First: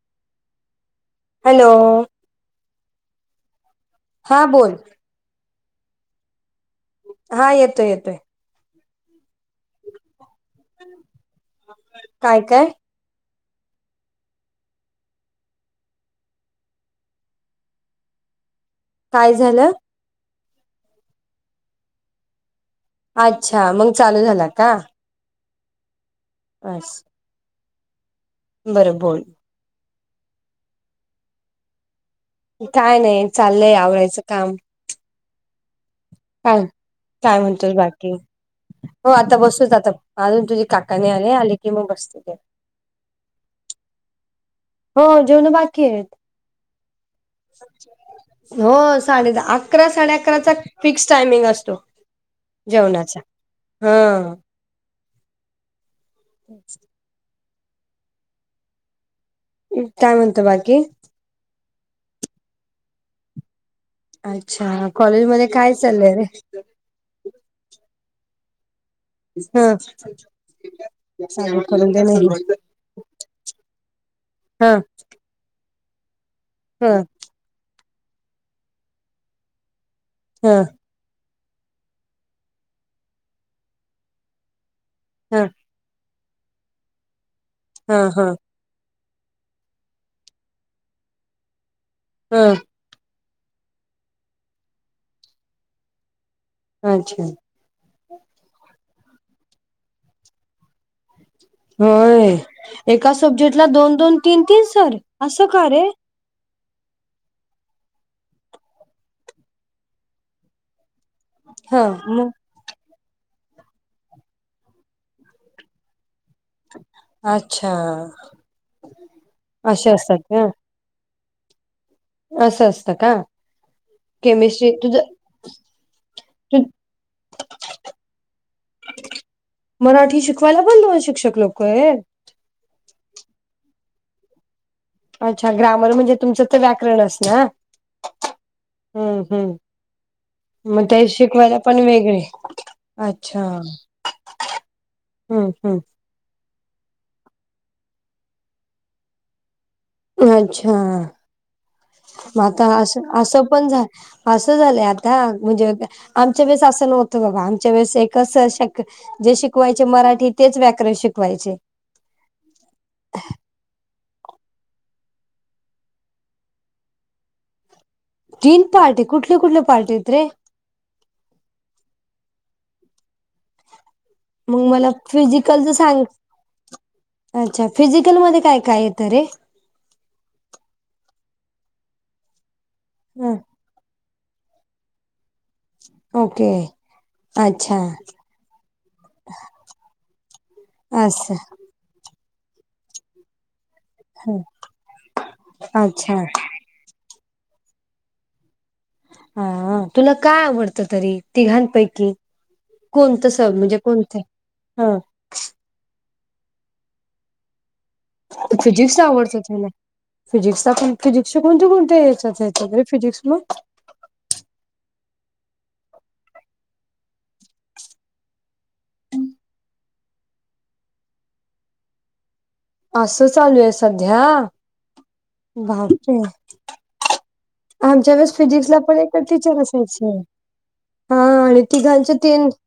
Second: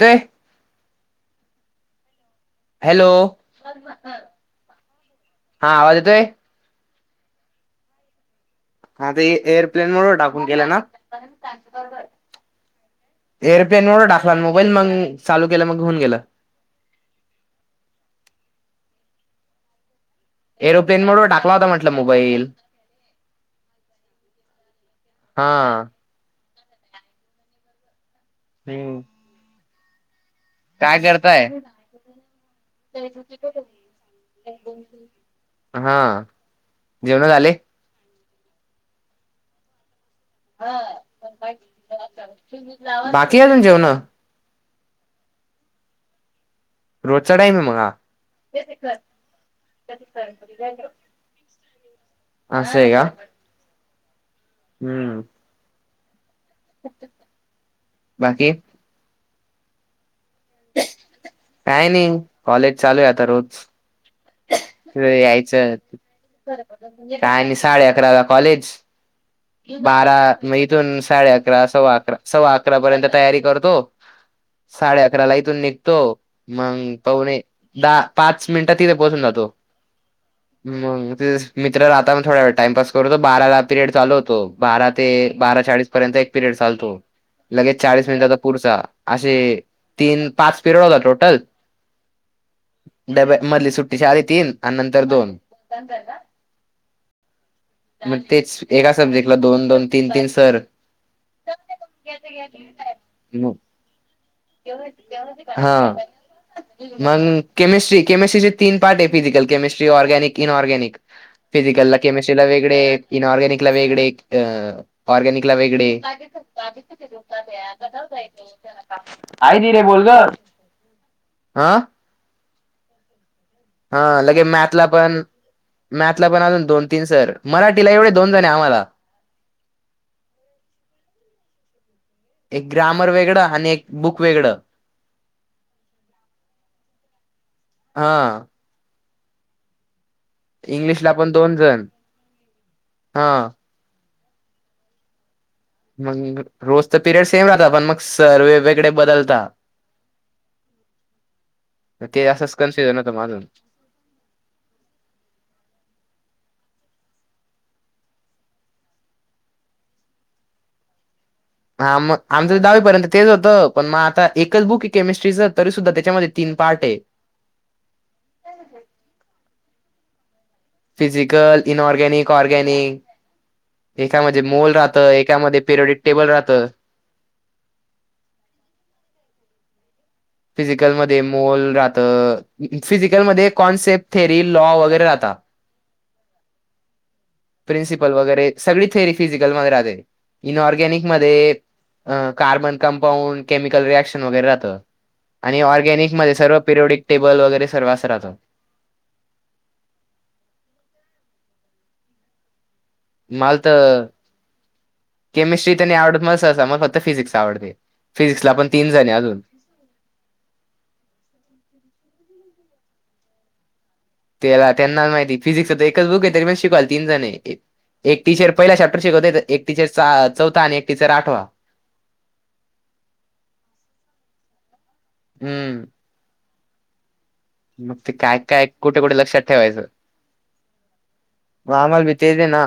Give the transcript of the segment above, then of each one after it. ते. Hello. Hello. हां बोल. हा आवाज येतोय. हा येतोय येतोय. हा ते एअरप्लेन मोड वर टाकून केलं ना. काय काय एअरप्लेन व टाकला न मोबाईल मग चालू केलं मग घेऊन गेलं. काय झालं? एरोप्लेन मोडवर टाकला होता म्हटलं मोबाईल. अच्छा मग चालू झाला का? हा अस बरं हम्म बोल काय करताय? काय नाही, चाललंय आवरायचं काम. हा काय जेवण काय झाले म्हणतोस बाकी? हो आता बसूच आता अजून तुझे काका नाही आले, आले की मग बसते. ते- बाकी आहे अजून जेवन? हो जेवण बाकी आहे. रोजचा टाईम हो साडे अकरा साडे अकराचा फिक्स टायमिंग असतो. असय का. जेवणाचा हा हम्म [inaudible] बाकी काय म्हणतो बाकी? काय नाही कॉलेज चालू आहे आता रोज. अच्छा कॉलेज मध्ये काय यायचं चालय रे? काय आणि साडे अकरा ला कॉलेज ह बारा म इथून साडे चालू अकरा करून सव्वा दे अकरा नाही सव्वा अकरा पर्यंत तयारी करतो. ह साडे अकरा ला इथून निघतो ह मग पाहणे दहा पाच मिनिटात तिथे पोहोचून जातो. हा मग ते मित्र राहता मग थोड्या वेळ टाइमपास करूतो बाराला पिरियड चालू होतो. बारा ते हा बारा चाळीस पर्यंत एक पिरियड चालतो लगेच हा चाळीस हा मिनिटाचा पुढचा. असे तीन पाच पिरयड होतात टोटल. हम डब्या मधली सुट्टी साडे तीन आणि नंतर दोन. अच्छा मग तेच एका सब्जेक्टला दोन दोन, तीन तीन सर. होय एका सब्जेक्ट ला दोन दोन तीन तीन सर असं का हा रे! मग केमिस्ट्री केमिस्ट्रीचे तीन पार्ट आहे फिजिकल केमिस्ट्री ऑरगॅनिक इनऑरग्यानीक. हा फिजिकलला केमिस्ट्रीला वेगळे, इन ऑरगॅनिक वेगळे अ ऑरगॅनिक वेगळे, अच्छा हाय दिदे असे बोल असतात ग का आ असं असतं का? हा लगे केमिस्ट्री मॅथला तुझ पण मॅथला पण अजून दोन, तीन सर मराठीला एवढे दोन जण आहे आम्हाला, मराठी शिकवायला पण दोन शिक्षक लोक आहे. एक ग्रामर वेगळं आणि एक बुक वेगळं, अच्छा ग्रामर म्हणजे तुमचं तर व्याकरणच ना हा हम्म हम्म मग त्या इंग्लिशला पण दोन शिकवायला पण जण वेगळे अच्छा. हा हम्मं हम्मं मंग रोज तरं पिरियड सेम राहतं पणं मंग सरं वेगवेगळे बदलतांत. अच्छा ते मं असंच आंता कन्फ्युजन असं होतं माझं. असं पणं झां- असं झालंय आंता म्हणजे आमच्या वेळेस असं नव्हतं बाबां आमच्या वेळेस एकचं सरं शिकवतं- जे शिकवांयचे मराठी तेचं व्याकरणं शिकवांयचे. हां मंग आमचं तरं दहावीपर्यंत तेचं होतं पणं मंग आंता एकचं बुंक आहे केमिस्ट्रीचं तरी सुद्धां त्यांच्यामध्ये तीनं पार्ट आहे. तीनं पार्टी कुंठली कुंठली पार्टी आहेतंत रे. फिजिकलं इनऑर्गॅनिक ऑर्गॅनिक, एकां मध्यें मग मोल मला राहतं एकां मध्यें फिजिकलच पेरवडी सांग टेबलं राहतं. अच्छा फिजिकलमध्यें कायं कायं आहेेत रे. फिजिकलंमध्यें मोल राहतं ह फिजिकलंमध्यें कॉन्सेप्ट थेरी लॉ वगैरें राहतां. ओके अच्छा प्रिन्सिपल वगैरें सगळीं थेरी फिजिकलंमध्यें राहते इनं ऑर्गॅनिक असं मध्यें. अं कार्बन कंपाऊंड केमिकल रिएक्शन. ह आणि ऑर्गनिक अच्छा मं सरं पडेबलं वगैरें सर्व असं राहतं. हां तुंला कायं आवडतं तरी तीघांपैकिं. कोणतं सरं मला म्हणजे तर कोणतें हां. केमिस्ट्री तनी आवडतं मलां सं मलां फक्तं फिजिक्सं आवडतं. फिजिक्स आवडतं तुलां. फिजिक्संण फिजिक्संच्या कोणते कोणतेच्यांत फिजिक्स मंग. त्यांला त्यांना माहिती फिजिक्स एकचं बुंक आहे तरी म शिकवालं तीनं जणं आहे. एक टीचरं पहिला चॅप्टर शिकवते एक टीचरं चौथा आणि एक टीचरं आंठवा. असं चालूं आहे संध्या हम्म बाकी- मग ते आमच्यां वेळेसं काय काय फिजिक्सं लां कुठे पणं एक कुठे लक्षात टीचरं ठेवायचं असांयची. हां आणि मग आम्हाला बी तीघांचे तेच आहे तीनं. ना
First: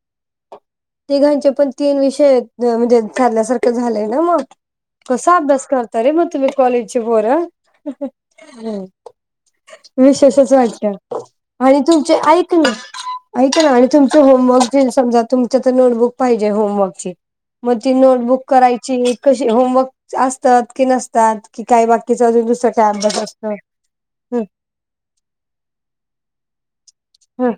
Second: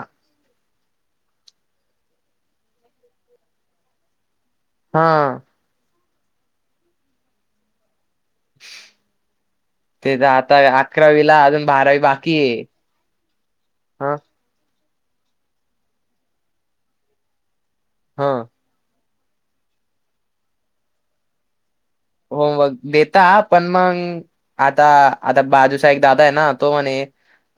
तिघांचे पणं तीनं विषय म्हणजे ठरल्यांसारखं झाले नां मगं. हा कसां अभ्यास करतं रे मं तुम्हीं कॉलेजे ची पोरं. ते तर विशेषचं आता वाटतं अकरावीला अजून आणि बारावी तुमचे बाकी ऐक आहे. नां ऐक नां आणि हा तुमचं होमवर्क, समजां तुमच्यां तरं नोटबुंक पाहिजे होमवर्कची मंग ती हा नोटबुक करांयची. कशी होमवर्क असतांत की नसतांत की कायं बा होमवर्क देतां पणं मंग आंता आंता बाजूंचा एक दादा आहे नां तो म्हणे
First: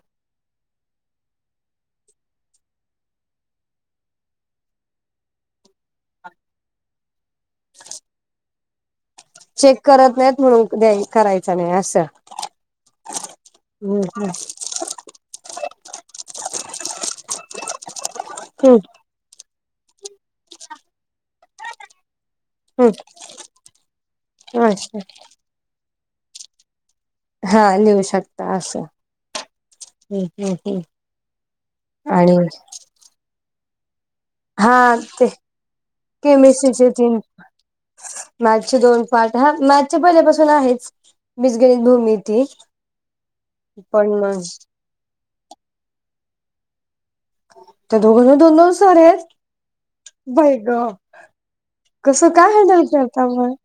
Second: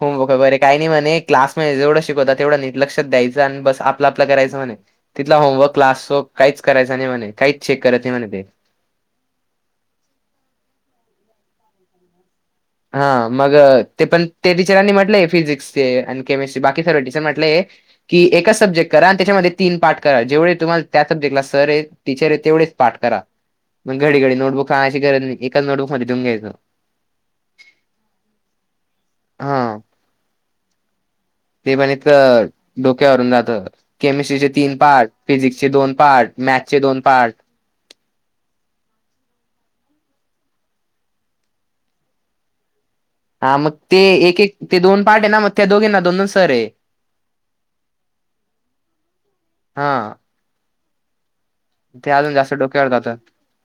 होमवर्क वगैरें कांहीं नाहीं म्हणे क्लांस मध्यें जेवढं शिकवतां तेवढं लक्षांत द्यायचं आणि बसं आपलं आपलं करायचं म्हंणे. तिथलां होमवर्क क्लासं कांहीं चं करांयचा नाहीं म्हंणे कांहीं चं चेक करायचं नाहीं म्हंणे ते. चेक करतं नाहींतं म्हणूंन द्यां करायचं नाहीं असं. हां मंग हम्म ते पणं ते टीचरांनी म्हटलंय फिजिक्सचे आणि केमिस्ट्री बाकी सर्व टीचरं म्हटले आहे की एकां हम्म सब्जेक्ट करां आणि त्यांच्यामध्यें तीनं पाठ करां जेवढे तुम्हांला त्यां सब्जेक्टला सरं आहेतं टीचरं आहे तेवढेचं पाठ करां. मंग घडी घडी हम्म नोटबुंक आणांयची अच्छा गरजं नाहीं. एकाचं नोटबुकमध्यें लिहूंन घ्यायचं. हां लिऊं शकतां असं हा. हम्मं हम्मं हम्मं. ते गणित चं डोक्यांवरूंन जातं. केमिस्ट्रीचे हा तीनं पार्ट ते फिजिक्स चे दोन पार्ट मॅथ चे दोन पार्ट‌. मॅथ्स चे दोन पांठ हां मांत्र पहिल्यांपासून आहेचं. बीज गणित भूमीती. हां मंग ते एक एक ते दोन पाठ आहे नां मगं त्यां दोघींना दोन दोन सरं आहेतं. तर दोघीनां दोन दोन सर आहेत. हा बाई गं! ते कसं अजून काय जास्त हॅण्डल डोक्यावर जातं करता. मग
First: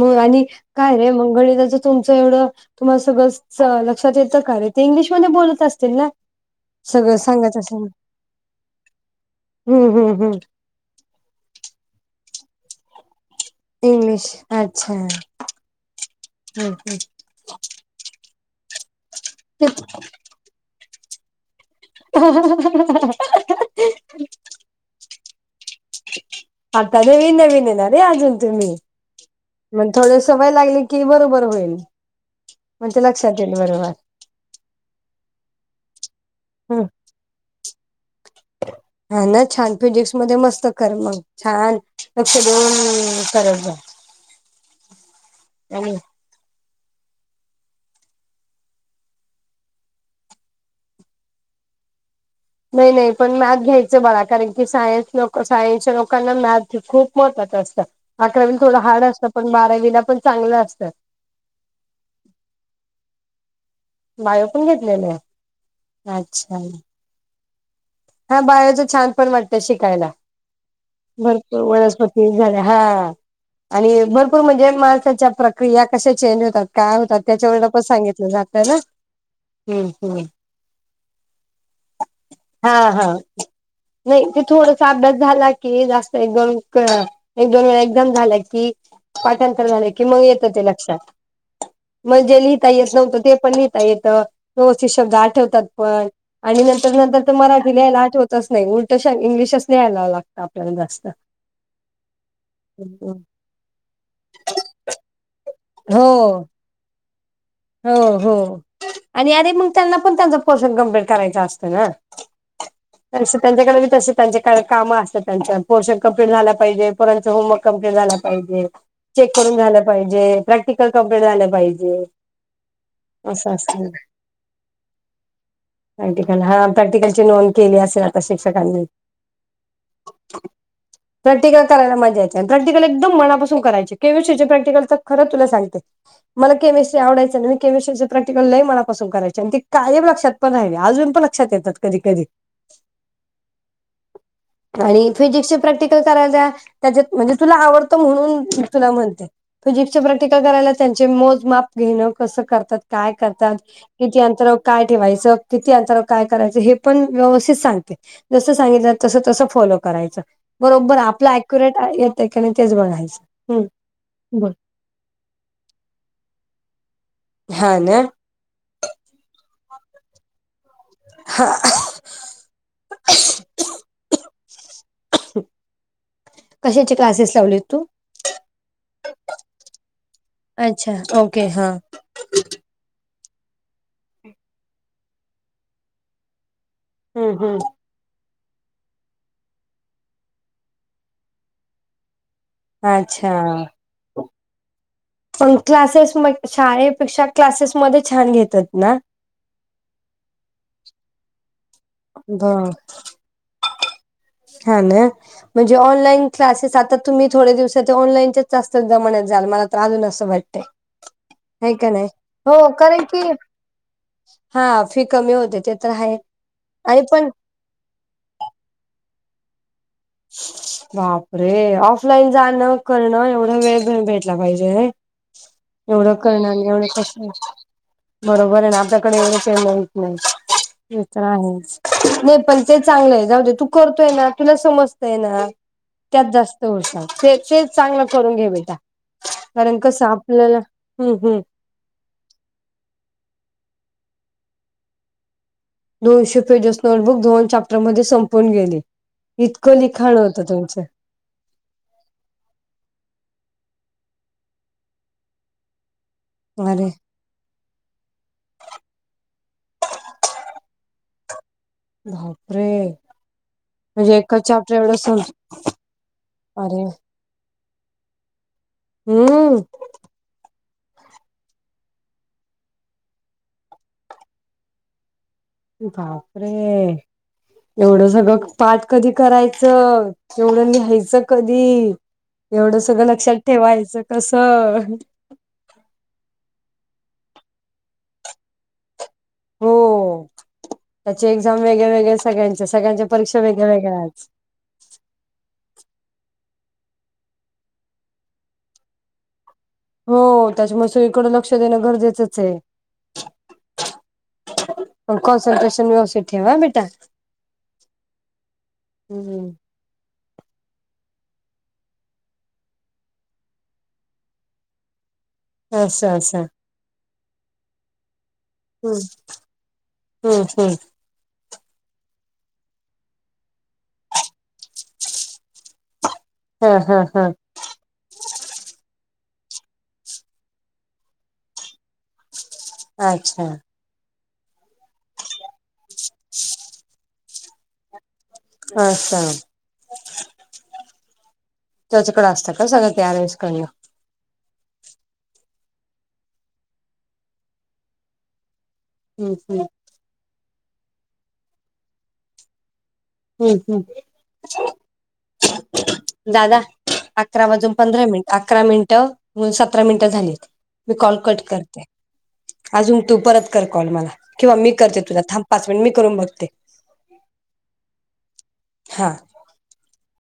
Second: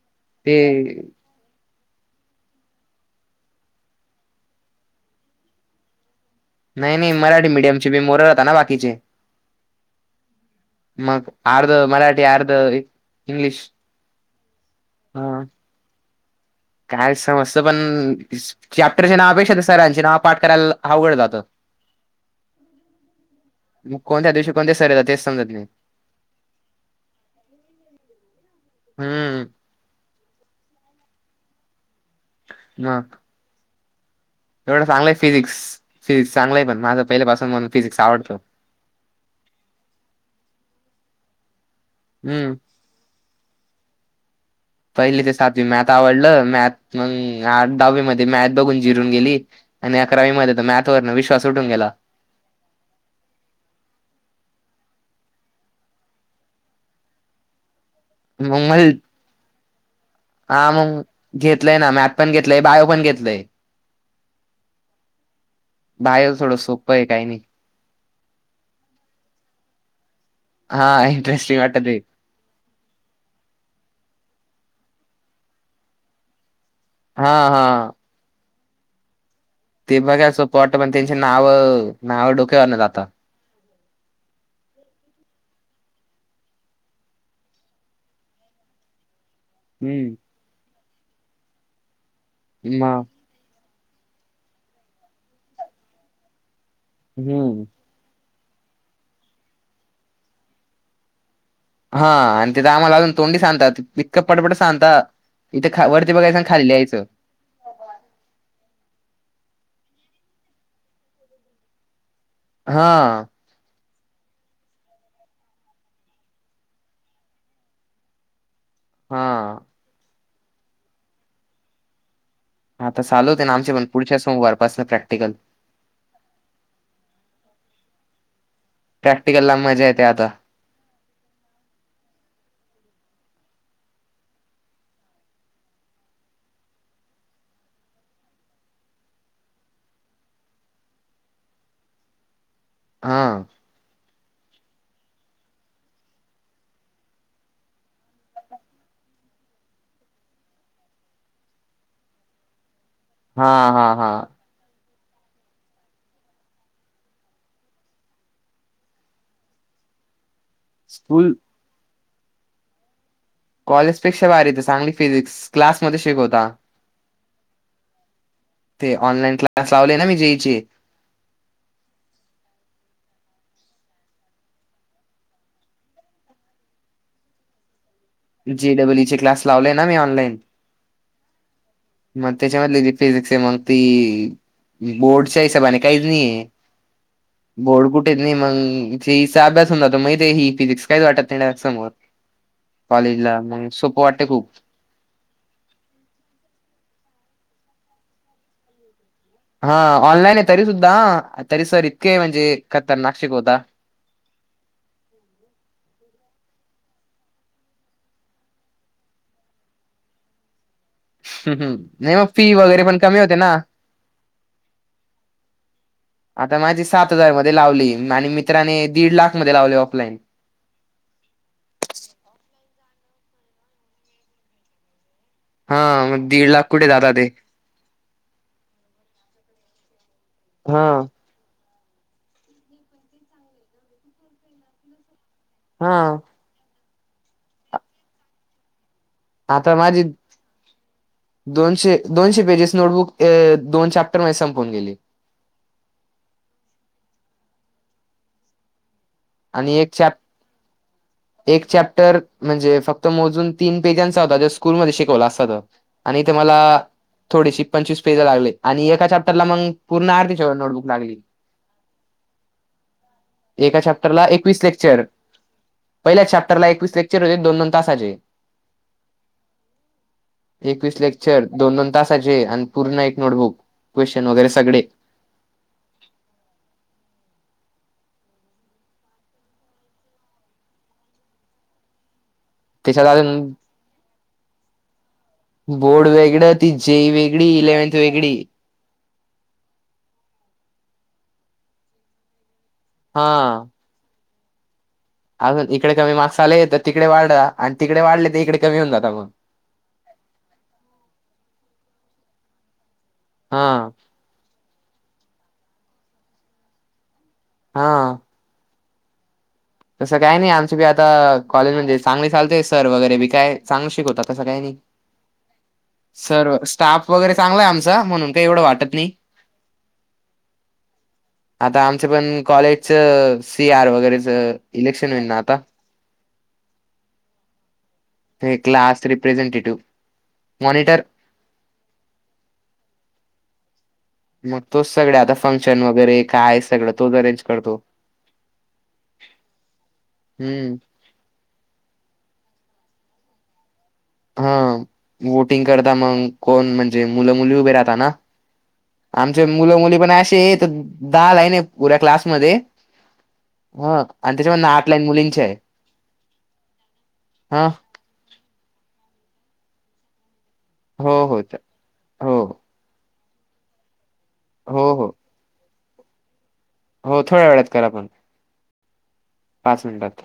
मग आणि ते काय रे मग गणितच तुमचं एवढं तुम्हाला सगळं लक्षात येतं का रे इंग्लिशमध्ये बोलत असतील ना! नाही नाही सगळं मराठी मीडिय सांगत मिडीयम असेल चे बी पोर राहताना बाकीचे. हम्म हम्म हम्म मग आर्ध मराठी आर्ध इंग्लिश इंग्लिश अच्छा! हा हम्म, हम्म. काय समजय पण चॅप्टरचे नावापेक्षा सरांचे नाव पाठ करायला. आवघडं जातं. हंहंहहह आ मग कोणत्या दिवशी कोणते सर‌ येतात. तेच समजत नाही आता नवीन नवीन हेणारे अजून तुम्ही हम्म मग थोडंसं सवय लागली. की बरोबर होईल मग हा ते लक्षात येईल बरोबर एवढं चांगलय फिजिक्स फिजिक्स चांगल आहे. पण हम्म. माझ पहिल्यापासून फिजिक्स आवडतो. हा ना छान फिजिक्स मध्ये मस्त कर मग छान लक्ष हम्म. देऊन करत जा पहिली ते सातवी मॅथ आणि आवडलं. मॅथ मग आ दहावी मध्ये मॅथ बघून जिरून गेली. आणि अकरामध्ये मॅथ वरन विश्वास उठून गेला. नाही नाही पण मॅथ घ्यायचं. बाळा कारण की सायन्स लोक सायन्सच्या लोकांना मॅथ खूप महत्वाच असत. अकरावीला मग थोडं मल हार्ड असतं. पण बारावीला पण चांगलं हा असतं. मग घेतलंय ना मॅथ पण घेतलंय बायो पण घेतलंय. बायो पण घेतलेले आहे. अच्छा! काय होत काय नाही. हा बायोच छान पण वाटतयं! शिकायला हा भरपूर इंटरेस्टिंग वाटत ते वनस्पती ठीक झाले हा आणि भरपूर म्हणजे माणसाच्या प्रक्रिया कशा चेंज होतात. काय होतात. हा त्याच्या व पण हा. सांगितलं जात ना! हम्म ते हम्म बघायचं सोपं वाटतं पण त्यांची नाव नाव हा डोक्यावरन जाता. हा नाही ते थोडसं अभ्यास झाला कि जास्त एक दोन वेळा एक दोन वेळा एक्झाम झाल्या की पाठांतर करायचं कि हम्म मग ये त लक्षात मग जे लिहिता म येत नव्हतं. ते पण ल येत व्यवस्थित शब्द आठवतात. पण आणि नंतर नंतर तर हम्म. मराठी लिहायला आठवत. नाही उलट इंग्लिशच नाही यायलावं लागत. आपल्याला जास्त हा आणि ते तर आम्हाला आजून तोंडी सांगतात. ईतक पडपड सांगतात. इथे खा वरती हो बघयचं खाली लिहाचं. हो हो आणि अरे मग त्यांना पण त्यांच पोर्शन कम्प्लीट करायचा असतो. ना हां तसे त्यांच्याकडे बी तसे त्यांचे काय कामं असतात. त्यांं पोर्शन कंप्लीट झाला पाहिजे. पणचं होमवर्क कंप्लिट झाला चेक करून हा झालं पाहिजे. प्रॅक्टिकल कम्प्लेंट झालं पाहिजे. आता चालू होते. असं ना आमचे पण असतं पुढच्या सोमवारी पासून प्रॅक्टिकल. प्रॅक्टिकल हा प्रॅक्टिकलची नोंद केली असेल. आता शिक्षकांनी. प्रॅक्टिकला मजा येते. आता प्रॅक्टिकल कराला मजा येतेया आणि प्रॅक्टिकल एकदम मनापासून करायचे. केमिस्ट्री ची प्रॅक्टिकल तर खंरच तुला सांगते. मला केमि आडायचं मी केमिस्ट्रीचं प्रॅक्टिकल लई मनापासून कराचे आणि ते कायम लक्षात पण राहिली. अजून पण लक्षातेत की कधी कधी हां आणि फिजिक्सचे प्रॅक्टिकल करायच त्याच्यात म्हणजे तुला आवडतं म्हणून तुला म्हणते फिजिक्स चे प्रॅक्टिकल करायला त्यांचे मोज माप गेल्यावर कसं करतात? काय हा करतात हा हा कितीं अंतरावर काय ठेवायचं किती आंतरावर काय करायचं हे पण व्यवस्थित सांगते. जसं सांगितलं तसं तसं फॉलो करायचं. बरोबर आपलं स्कूल ऍक्युरेट येतंय की नाही तेच बघायचं. हम्म कॉलेजपेक्षा भारी बोल येत चांगली फिजिक्स क्लासमध्येध्ये शिकवता. हा ना? ते ऑनलाईन क्लास लावले ना मी जेई चे हा. कशाचे क्लासेस लावले तू जे डब्ल ई चे क्लास लावले ना मी ऑनलाइन. अच्छा ओके हा. मग त्याच्यामधले ज फिजिक्स आहे मग ती बोर्डच्या हिशोबाने काहीच नाही आहे. हम्म हम्म बोडकुट [inaudible] मग जचा अभ्यास हो मग ते ह फिजिक्स काहीच वाटत समोर कॉलेज ला अच्छा. मग सोपं वाटते खूप पण शाळेपेक्षा क्लासेसमध्येध्ये छान घेतात ना हा ऑनलाईन आहे तरी सुद्धा तरी सर इतके ब म्हणजे खतरनाक शिकवतात. हा ना! म्हणजे ऑनलाईन क्लासेस आता तुम्ही थोडे्या दिवसात ते ऑनलाईनच जास्त जमण्यातत जाल मला तर अजून असं वाटतं‌. ह् हम् नाही मग फी वगैरे पण कारण कमी की होते ना हा फी कमी होते ते तर आहे. आता माझी आणि सात पण हजार मध्ये लावली, आणि मित्राने दीड लाख मध्ये लावले ऑफलाईन बापरे! ऑफलाईन जाणं, करणं एवढा वेळ पण भेटला पाहिजे. हा एवढं मग दीड करणार लाख एवढं कुठे जाता कस. ते बरोबर आहे ना आपल्याकडे एवढंच माहीत हा नाही हे तर आहे. नाही पण ते चांगलं आहे. जाऊ दे, तू करतोय ना, तुला समजतय ना, हा त्यात जास्त त ते तेच चांगलं करून घे बेटा त्या कारण कसं आपल्याला ह ह. दोनशे-दोनशे पेजेस नोटबुक दोन चॅप्टर मध्ये संपून गेली. दोनशे पेजेस नोटबुक दोन चाप्टर मध्ये संपून गेले आणि इतकं एक चॅप्टर लिखाण हो त्यांचे एक चॅप्टर म्हणजे फक्त मोजून तीन पेजांचा होता जो स्कूलमध्ये शिकवला अस हो आणि इथं ते मला अरे थोडेशी पंचवी पेज लागले. आणि एका चॅप्टर मग पूर्ण अर्तीे नोटबुक लागली. बापरे! एका म्हणजे एकच चॅप्टर ला एवढं समज पहिल्याच चॅप्टरला एकवीस लेक्चर होते दोन दोन तासाचे हम्म एकवीस लेक्चर दोन- दोन तासाचे, आणि पूर्ण एक नोटबुक. क्वेश्चन वगैरे सगळे बापरे! एवढं सगळं पाठ कधी करायचं? एवढं लिहायचं कधी? एवढं सगळं त्याच्यात लक्षात अजून ठेवायचं कसं? बोर्ड वेगळं, ती जेई वेगळी, इलेव्हन्थ वेगळी. हो त्याचे एक्झाम वेगळे-वेगळे सगळ्यांचे सगळ्यांच्या परीक्षा हा. वेगळ्या-वेगळ्या आहेत. अजून इकडे कमी मार्क्स आले तर तिकडे वाढला आणि तिकडे वाढले तर इिकडे कमी होऊन जाता मग हो त्याच्यामुळे सगळीकडें लक्ष देणं गरजेचंच आहे. हा. मग कॉन्सन्ट्रेशन व्यवस्थित ठेव हा बेटा हा. हम्म. तसं काही नाही आमची बी आता कॉलेज म्हणजे चांगली चालते सर वगैरे बी काय चांगलं शिकवतात तसं काही नाही. असं असं सर्व स्टाफ वगैरे चांगलाय आमचा म्हणून काही एवढं वाटत नाही. हम्म हम्म हम्म. आता आमच्या पण कॉलेजच सी आर वगैरेच इलेक्शन होईल ना आता हम्म हम्म हम्म. ते क्लास रिप्रेझेंटेटिव मॉनिटर अच्छा. मग तोच सगळं आता फंक्शन वगैरे काय सगळं तोच अरेंज करतो. अच्छा. हम्म. त्याच्याकडे असतं का सगळं ते अरेंज करणं. हा वोटिंग करता मंग कोण म्हणजे मुलं मुली उभे राहता ना हम्म आमचे हम्म मुलं मुली पण असे आहेत दहा लाईनी आहेत पुऱ्या क्लासमध्ये हम्म ह आणि हम्म त्याच्यामधन आठ लाईन मुलींची आहे. दादा अकरा हा वाजून पंधरा मिनिटं अकरा मिनिटं म्हणून सतरा मिनिटं झालीत मी कॉल हो, कट हो. च करते. हो, अजून तू परत कर कॉल मला किंवा मी हो, करते हो, तुला थांब पाच मिनिट मी करून बघते. हो थोड्या वेळात करा पण. हां. पाच मिनिटांत